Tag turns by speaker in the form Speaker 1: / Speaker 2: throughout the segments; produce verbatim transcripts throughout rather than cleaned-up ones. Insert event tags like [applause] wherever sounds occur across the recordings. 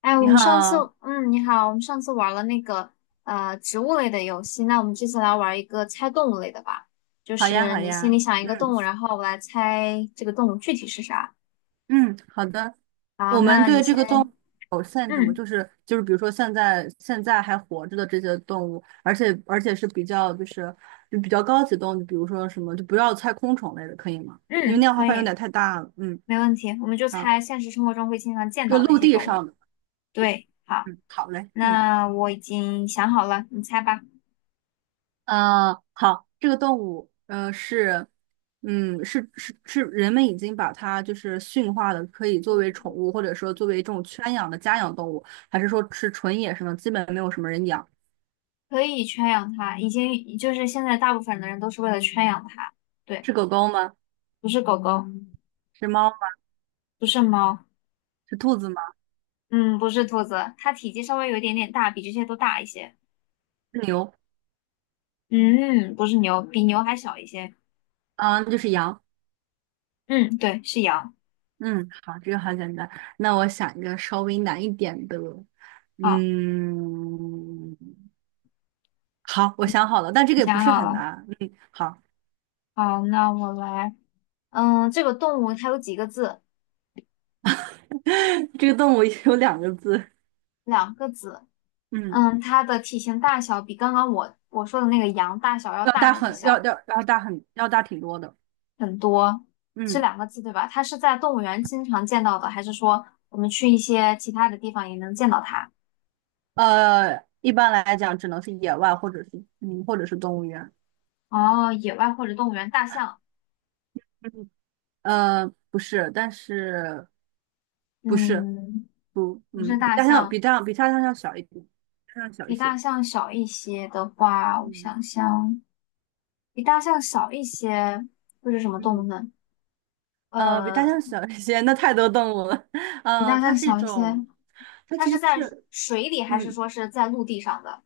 Speaker 1: 哎，我
Speaker 2: 你
Speaker 1: 们上次，
Speaker 2: 好。
Speaker 1: 嗯，你好，我们上次玩了那个呃植物类的游戏，那我们这次来玩一个猜动物类的吧，就
Speaker 2: 好呀，
Speaker 1: 是
Speaker 2: 好
Speaker 1: 你心里
Speaker 2: 呀，
Speaker 1: 想一
Speaker 2: 嗯
Speaker 1: 个动物，然后我来猜这个动物具体是啥。
Speaker 2: 嗯，好的。
Speaker 1: 好，
Speaker 2: 我们
Speaker 1: 那你
Speaker 2: 对这
Speaker 1: 先，
Speaker 2: 个动物有限制吗？
Speaker 1: 嗯
Speaker 2: 就是就是，比如说现在现在还活着的这些动物，而且而且是比较就是就比较高级动物，比如说什么就不要太空虫类的，可以吗？因为那
Speaker 1: 嗯，
Speaker 2: 样的话
Speaker 1: 可
Speaker 2: 范围有
Speaker 1: 以，
Speaker 2: 点太大了。嗯，
Speaker 1: 没问题，我们就
Speaker 2: 好，
Speaker 1: 猜现实生活中会经常见
Speaker 2: 就
Speaker 1: 到的一
Speaker 2: 陆
Speaker 1: 些
Speaker 2: 地
Speaker 1: 动物。
Speaker 2: 上的。
Speaker 1: 对，好，
Speaker 2: 嗯，好嘞，嗯。
Speaker 1: 那我已经想好了，你猜吧。
Speaker 2: 呃，好，这个动物，呃，是，嗯，是是是，人们已经把它就是驯化的，可以作为宠物，或者说作为这种圈养的家养动物，还是说是纯野生的，基本没有什么人养？
Speaker 1: 可以圈养它，已经就是现在大部分的人都是为了圈养它，对，
Speaker 2: 是狗狗吗？
Speaker 1: 不是狗狗，
Speaker 2: 是猫吗？
Speaker 1: 不是猫。
Speaker 2: 是兔子吗？
Speaker 1: 嗯，不是兔子，它体积稍微有一点点大，比这些都大一些。
Speaker 2: 是牛？
Speaker 1: 嗯，不是牛，比牛还小一些。
Speaker 2: 啊，就是羊。
Speaker 1: 嗯，对，是羊。
Speaker 2: 嗯，好，这个好简单。那我想一个稍微难一点的，
Speaker 1: 好，
Speaker 2: 嗯，好，我想好了，但这个
Speaker 1: 你
Speaker 2: 也不
Speaker 1: 想
Speaker 2: 是
Speaker 1: 好
Speaker 2: 很
Speaker 1: 了。
Speaker 2: 难。嗯，好。
Speaker 1: 好，那我来。嗯，这个动物它有几个字？
Speaker 2: [laughs] 这个动物有两个字。
Speaker 1: 两个字。
Speaker 2: 嗯。
Speaker 1: 嗯，它的体型大小比刚刚我我说的那个羊大小要
Speaker 2: 要
Speaker 1: 大
Speaker 2: 大
Speaker 1: 还是
Speaker 2: 很要
Speaker 1: 小？
Speaker 2: 要要大很要大挺多的，
Speaker 1: 很多，是
Speaker 2: 嗯。
Speaker 1: 两个字对吧？它是在动物园经常见到的，还是说我们去一些其他的地方也能见到它？
Speaker 2: 呃，一般来讲只能是野外或者是嗯或者是动物园。
Speaker 1: 哦，野外或者动物园，大象。
Speaker 2: 嗯，呃，不是，但是不是
Speaker 1: 嗯，
Speaker 2: 不，
Speaker 1: 不是
Speaker 2: 嗯，比
Speaker 1: 大
Speaker 2: 大象
Speaker 1: 象。
Speaker 2: 比大象比大象要小一点，大象小一
Speaker 1: 比大
Speaker 2: 些，
Speaker 1: 象小一些的话，我
Speaker 2: 嗯
Speaker 1: 想想，比大象小一些会是什么动物
Speaker 2: 嗯，
Speaker 1: 呢？
Speaker 2: 呃，比大
Speaker 1: 呃，
Speaker 2: 象小一些，那太多动物了。[laughs]
Speaker 1: 比
Speaker 2: 呃，
Speaker 1: 大
Speaker 2: 它
Speaker 1: 象
Speaker 2: 是一
Speaker 1: 小一些，
Speaker 2: 种，它
Speaker 1: 它
Speaker 2: 其
Speaker 1: 是
Speaker 2: 实
Speaker 1: 在
Speaker 2: 是，
Speaker 1: 水里还是
Speaker 2: 嗯，
Speaker 1: 说是在陆地上的？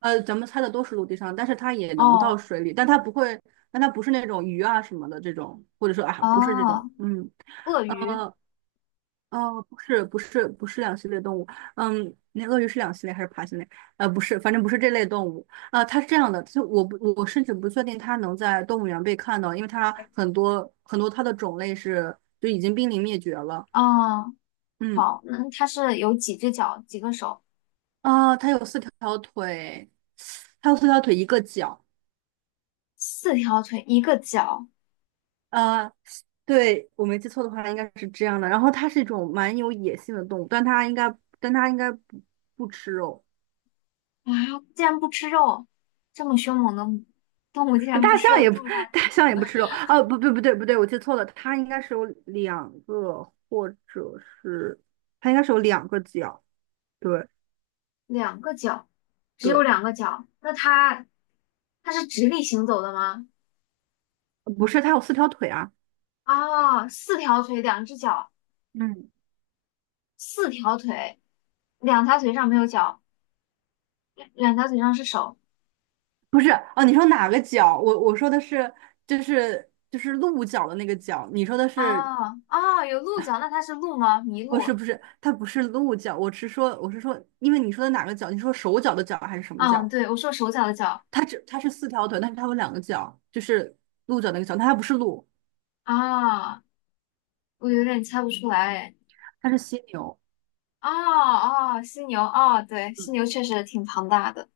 Speaker 2: 呃，咱们猜的都是陆地上，但是它也能到
Speaker 1: 哦，
Speaker 2: 水里，但它不会，但它不是那种鱼啊什么的这种，或者说啊，不是这种，
Speaker 1: 哦，
Speaker 2: 嗯。
Speaker 1: 鳄鱼，
Speaker 2: 呃，哦，不是，不是，不是两栖类动物。嗯，那鳄鱼是两栖类还是爬行类？呃，不是，反正不是这类动物。呃，它是这样的，就我不，我甚至不确定它能在动物园被看到，因为它很多很多它的种类是就已经濒临灭绝了。
Speaker 1: 哦，
Speaker 2: 嗯。
Speaker 1: 好，那它是有几只脚，几个手？
Speaker 2: 啊，它有四条腿，它有四条腿，一个脚。
Speaker 1: 四条腿，一个脚
Speaker 2: 呃，对，我没记错的话，应该是这样的。然后它是一种蛮有野性的动物，但它应该，但它应该不不吃肉。
Speaker 1: 啊！竟然不吃肉，这么凶猛的动物竟然
Speaker 2: 大
Speaker 1: 不吃
Speaker 2: 象
Speaker 1: 肉，
Speaker 2: 也不。
Speaker 1: 这么大
Speaker 2: [laughs]
Speaker 1: 的
Speaker 2: 大
Speaker 1: 体
Speaker 2: 象
Speaker 1: 型
Speaker 2: 也
Speaker 1: 的。
Speaker 2: 不吃肉。哦，不不不对不对，我记错了，它应该是有两个，或者是它应该是有两个脚。对
Speaker 1: 两个脚，只有
Speaker 2: 对。
Speaker 1: 两个脚，那它它是直立行走的吗？
Speaker 2: 不是，它有四条腿啊。
Speaker 1: 哦，四条腿，两只脚，
Speaker 2: 嗯，
Speaker 1: 四条腿，两条腿上没有脚，两两条腿上是手。
Speaker 2: 不是。哦，你说哪个脚？我我说的是就是就是鹿角的那个角，你说的
Speaker 1: 哦
Speaker 2: 是
Speaker 1: 哦，有鹿角，那它是鹿吗？麋
Speaker 2: 不是
Speaker 1: 鹿。
Speaker 2: 不是？它不是鹿角，我是说我是说，因为你说的哪个角？你说手脚的脚还是什么
Speaker 1: 嗯，
Speaker 2: 脚？
Speaker 1: 对，我说手脚的脚。
Speaker 2: 它只它是四条腿，但是它有两个脚，就是鹿角那个角，但它不是鹿，
Speaker 1: 啊、我有点猜不出来哎。
Speaker 2: 它是犀牛。
Speaker 1: 哦哦，犀牛，哦，对，犀
Speaker 2: 嗯
Speaker 1: 牛确实挺庞大的。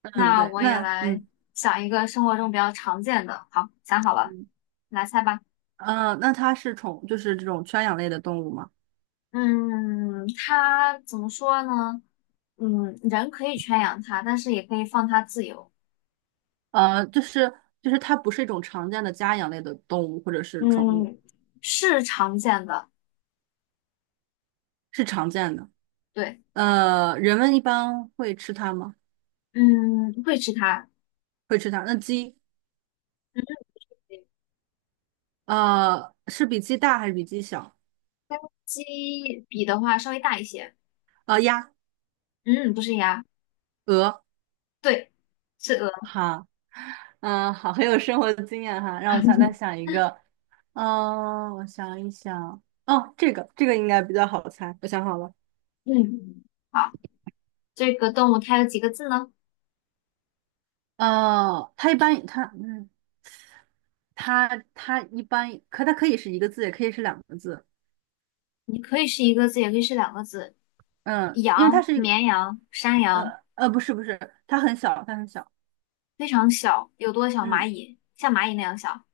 Speaker 2: 嗯，
Speaker 1: 那
Speaker 2: 对，
Speaker 1: 我也
Speaker 2: 那
Speaker 1: 来
Speaker 2: 嗯
Speaker 1: 想一个生活中比较常见的。好，想好了，
Speaker 2: 嗯
Speaker 1: 来猜吧。
Speaker 2: 呃，那它是宠，就是这种圈养类的动物吗？
Speaker 1: 嗯，它怎么说呢？嗯，人可以圈养它，但是也可以放它自由。
Speaker 2: 呃，就是就是它不是一种常见的家养类的动物或者是宠物，
Speaker 1: 嗯，是常见的，
Speaker 2: 是常见的。
Speaker 1: 对，
Speaker 2: 呃，人们一般会吃它吗？
Speaker 1: 嗯，会吃它。
Speaker 2: 会吃它。那鸡，
Speaker 1: 嗯，
Speaker 2: 呃，是比鸡大还是比鸡小？
Speaker 1: 鸡比的话稍微大一些。
Speaker 2: 呃，鸭、
Speaker 1: 嗯，不是鸭，
Speaker 2: 鹅，
Speaker 1: 对，是鹅。
Speaker 2: 好。嗯，好，很有生活的经验哈。让我想再
Speaker 1: [laughs]
Speaker 2: 想一个。嗯、我想一想，哦，这个这个应该比较好猜，我想好了。
Speaker 1: 嗯，好，这个动物它有几个字呢？
Speaker 2: 呃，它一般它嗯。它它一般可它可以是一个字，也可以是两个字。
Speaker 1: 你可以是一个字，也可以是两个字。
Speaker 2: 嗯，因为它
Speaker 1: 羊、
Speaker 2: 是一个
Speaker 1: 绵羊、山羊，
Speaker 2: 呃呃不是不是，它很小，它很小。
Speaker 1: 非常小，有多小？
Speaker 2: 嗯
Speaker 1: 蚂蚁，像蚂蚁那样小。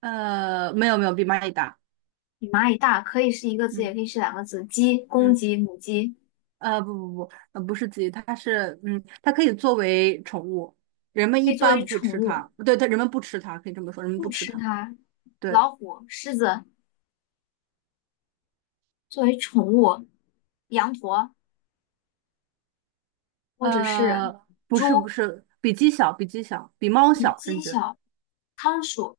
Speaker 2: 呃没有没有，比蚂蚁大。
Speaker 1: 比蚂蚁大，可以是一个字，
Speaker 2: 嗯
Speaker 1: 也可以是两个字。鸡，公
Speaker 2: 嗯
Speaker 1: 鸡、母鸡
Speaker 2: 呃不不不呃不是鸡，它是嗯它可以作为宠物，人们
Speaker 1: 可
Speaker 2: 一
Speaker 1: 以作
Speaker 2: 般
Speaker 1: 为
Speaker 2: 不会
Speaker 1: 宠
Speaker 2: 吃
Speaker 1: 物，
Speaker 2: 它。对对，人们不吃它，可以这么说，人们不
Speaker 1: 不
Speaker 2: 吃
Speaker 1: 吃
Speaker 2: 它。
Speaker 1: 它。
Speaker 2: 对。
Speaker 1: 老虎、狮子作为宠物，羊驼或者是
Speaker 2: 呃不是
Speaker 1: 猪，
Speaker 2: 不是，比鸡小，比鸡小，比猫
Speaker 1: 比
Speaker 2: 小甚
Speaker 1: 鸡
Speaker 2: 至。
Speaker 1: 小。仓鼠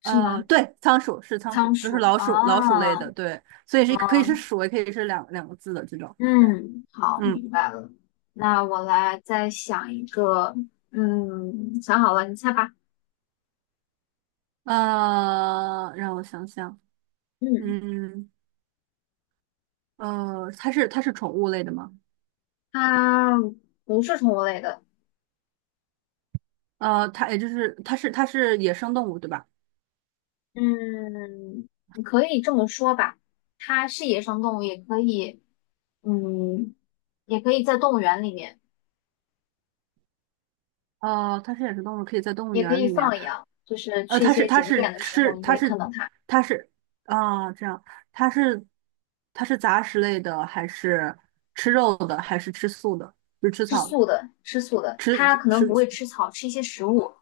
Speaker 1: 是
Speaker 2: 呃，
Speaker 1: 吗？
Speaker 2: 对，仓鼠是仓鼠，
Speaker 1: 仓
Speaker 2: 就是
Speaker 1: 鼠
Speaker 2: 老
Speaker 1: 啊
Speaker 2: 鼠，老鼠类
Speaker 1: 啊，
Speaker 2: 的，对，所以是可以是鼠，也可以是两两个字的这种，对，
Speaker 1: 嗯，好，
Speaker 2: 嗯。
Speaker 1: 明白了。那我来再想一个，嗯，想好了，你猜吧。
Speaker 2: 呃，让我想想。
Speaker 1: 嗯，
Speaker 2: 嗯。呃，它是它是宠物类的吗？
Speaker 1: 它不是宠物类的。
Speaker 2: 呃，它也就是它是它是野生动物，对吧？
Speaker 1: 嗯，你可以这么说吧，它是野生动物，也可以，嗯，也可以在动物园里面，
Speaker 2: 呃，它是野生动物，可以在动物
Speaker 1: 也可
Speaker 2: 园
Speaker 1: 以
Speaker 2: 里面。
Speaker 1: 放养，就是
Speaker 2: 呃，
Speaker 1: 去一
Speaker 2: 它是
Speaker 1: 些
Speaker 2: 它
Speaker 1: 景
Speaker 2: 是
Speaker 1: 点的时
Speaker 2: 吃
Speaker 1: 候，你
Speaker 2: 它
Speaker 1: 会
Speaker 2: 是
Speaker 1: 看到它
Speaker 2: 它是啊，这样，它是它是杂食类的，还是吃肉的，还是吃素的，就是吃
Speaker 1: 吃
Speaker 2: 草的
Speaker 1: 素的，吃素的，
Speaker 2: 吃
Speaker 1: 它可能
Speaker 2: 吃
Speaker 1: 不会吃草，吃一些食物。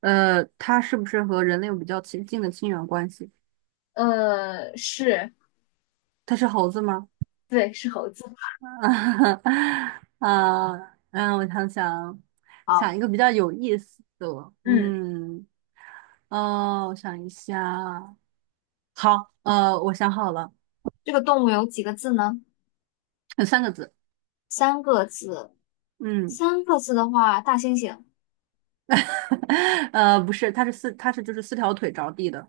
Speaker 2: 呃，它是不是和人类有比较亲近的亲缘关系？
Speaker 1: 呃，是，
Speaker 2: 它是猴子吗？
Speaker 1: 对，是猴子。
Speaker 2: [laughs] 啊，嗯，我想想，
Speaker 1: 好，
Speaker 2: 想一个比较有意思的，
Speaker 1: 嗯，
Speaker 2: 嗯，哦，我想一下，好。呃，我想好了，
Speaker 1: 这个动物有几个字呢？
Speaker 2: 有三个字，
Speaker 1: 三个字，
Speaker 2: 嗯。
Speaker 1: 三个字的话，大猩猩，
Speaker 2: [laughs] 呃，不是，它是四，它是就是四条腿着地的，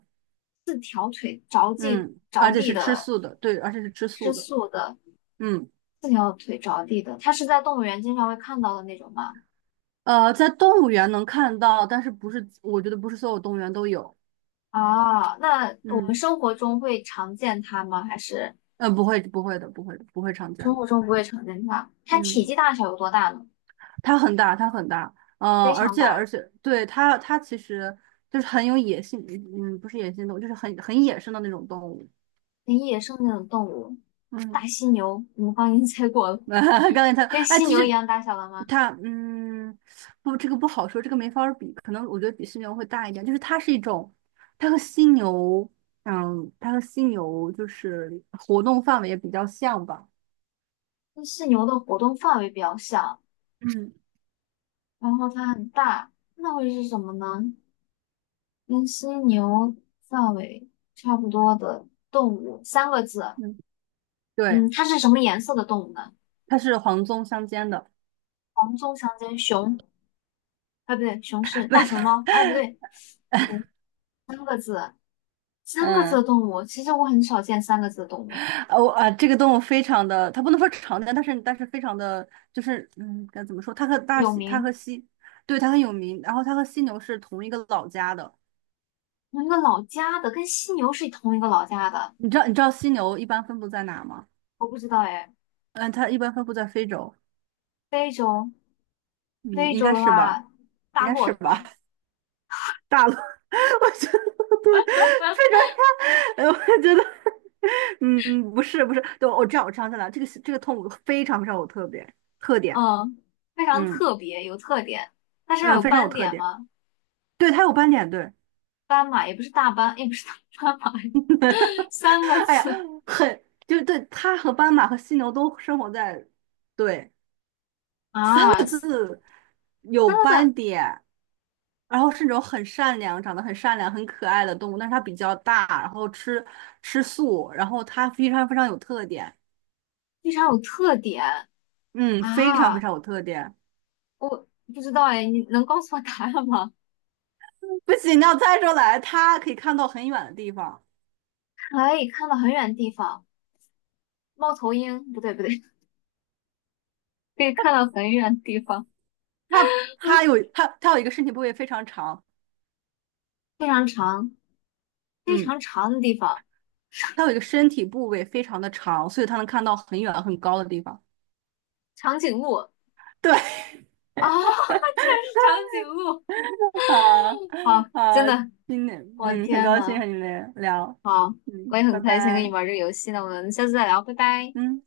Speaker 1: 着地
Speaker 2: 嗯，
Speaker 1: 着
Speaker 2: 而且
Speaker 1: 地
Speaker 2: 是吃
Speaker 1: 的，
Speaker 2: 素的，对，而且是吃
Speaker 1: 吃
Speaker 2: 素的，
Speaker 1: 素的。
Speaker 2: 嗯。
Speaker 1: 四条腿着地的，它是在动物园经常会看到的那种吗？
Speaker 2: 呃，在动物园能看到，但是不是，我觉得不是所有动物园都有。
Speaker 1: 啊，那我们
Speaker 2: 嗯。
Speaker 1: 生活中会常见它吗？还是
Speaker 2: 嗯，不会，不会的，不会的，不会常见
Speaker 1: 生
Speaker 2: 的。
Speaker 1: 活中不会常见它？它体
Speaker 2: 嗯，
Speaker 1: 积大小有多大呢？
Speaker 2: 它很大，它很大。嗯，
Speaker 1: 非
Speaker 2: 而
Speaker 1: 常
Speaker 2: 且而
Speaker 1: 大，
Speaker 2: 且，对它它其实就是很有野性，嗯，嗯不是野性动物，就是很很野生的那种动物。
Speaker 1: 跟野生那种动物，
Speaker 2: 嗯。
Speaker 1: 大犀牛，我们刚已经猜过了，
Speaker 2: [laughs] 刚才它，
Speaker 1: 跟
Speaker 2: 哎，
Speaker 1: 犀
Speaker 2: 其
Speaker 1: 牛一
Speaker 2: 实
Speaker 1: 样大小的吗？
Speaker 2: 它，嗯，不，这个不好说，这个没法儿比，可能我觉得比犀牛会大一点。就是它是一种，它和犀牛，嗯，它和犀牛就是活动范围也比较像吧。
Speaker 1: 跟犀牛的活动范围比较小，
Speaker 2: 嗯
Speaker 1: 然后它很大，那会是什么呢？跟犀牛范围差不多的动物，三个字，
Speaker 2: 嗯，对，
Speaker 1: 嗯，它是什么颜色的动物呢？
Speaker 2: 它是黄棕相间的。
Speaker 1: 黄棕长颈熊，哎，不对，熊是
Speaker 2: [laughs] 不
Speaker 1: 大
Speaker 2: 是。
Speaker 1: 熊猫，哎，不对，不对，三个字的
Speaker 2: 嗯，
Speaker 1: 动物，其实我很少见三个字的动物诶，
Speaker 2: 哦啊，这个动物非常的，它不能说常见，但是但是非常的，就是嗯，该怎么说？它和大
Speaker 1: 有
Speaker 2: 西，它
Speaker 1: 名，
Speaker 2: 和西，对，它很有名。然后它和犀牛是同一个老家的。
Speaker 1: 同一个老家的，跟犀牛是同一个老家的，
Speaker 2: 你知道你知道犀牛一般分布在哪吗？
Speaker 1: 我不知道哎。
Speaker 2: 嗯，它一般分布在非洲。
Speaker 1: 非洲，
Speaker 2: 嗯，
Speaker 1: 非
Speaker 2: 应
Speaker 1: 洲
Speaker 2: 该
Speaker 1: 的
Speaker 2: 是
Speaker 1: 话，
Speaker 2: 吧？应
Speaker 1: 大
Speaker 2: 该
Speaker 1: 骆
Speaker 2: 是吧？
Speaker 1: 驼，
Speaker 2: [laughs] 大陆。[laughs] 我觉得不对，非洲呀。[laughs] 呃我觉得，嗯，嗯不是不是，对，我知道我知道在哪。这个这个动物非常非常有特别特点。
Speaker 1: 嗯，非常
Speaker 2: 嗯
Speaker 1: 特别，有特点。它身
Speaker 2: 嗯，
Speaker 1: 上
Speaker 2: 呃
Speaker 1: 有
Speaker 2: 非常有
Speaker 1: 斑
Speaker 2: 特
Speaker 1: 点
Speaker 2: 点。
Speaker 1: 吗？
Speaker 2: 对，它有斑点，对。
Speaker 1: 斑马也不是大斑，也不是大斑马，[laughs]
Speaker 2: [laughs]
Speaker 1: 三个
Speaker 2: 哎呀，
Speaker 1: 字
Speaker 2: 很，就对，它和斑马和犀牛都生活在，对，
Speaker 1: 啊，三
Speaker 2: 有
Speaker 1: 个字
Speaker 2: 斑点，然后是那种很善良、长得很善良、很可爱的动物，但是它比较大，然后吃吃素，然后它非常非常有特点，
Speaker 1: 非常有特点
Speaker 2: 嗯，非常非
Speaker 1: 啊。
Speaker 2: 常有特点。
Speaker 1: 我不知道哎，你能告诉我答案吗？
Speaker 2: 不行，你要猜出来，它可以看到很远的地方。
Speaker 1: [laughs] 可以看到很远地方，猫头鹰，不对不对，[laughs] 可以看到很远地方，
Speaker 2: 它它有它它有一个身体部位非常长，
Speaker 1: 非常长，非
Speaker 2: 嗯，
Speaker 1: 常长的地方，
Speaker 2: 它有一个身体部位非常的长，所以它能看到很远很高的地方。
Speaker 1: 长颈鹿啊，
Speaker 2: 对。
Speaker 1: [laughs] 竟然是长颈鹿！
Speaker 2: [laughs] 好
Speaker 1: 好，真
Speaker 2: 好，
Speaker 1: 的，
Speaker 2: 今天
Speaker 1: 我
Speaker 2: 嗯，很
Speaker 1: 天
Speaker 2: 高兴
Speaker 1: 呐，
Speaker 2: 和你们聊，
Speaker 1: 好，我
Speaker 2: 嗯，
Speaker 1: 也
Speaker 2: 拜
Speaker 1: 很开心跟你
Speaker 2: 拜，
Speaker 1: 玩这个游戏呢，我们下次再聊，拜拜。
Speaker 2: 嗯。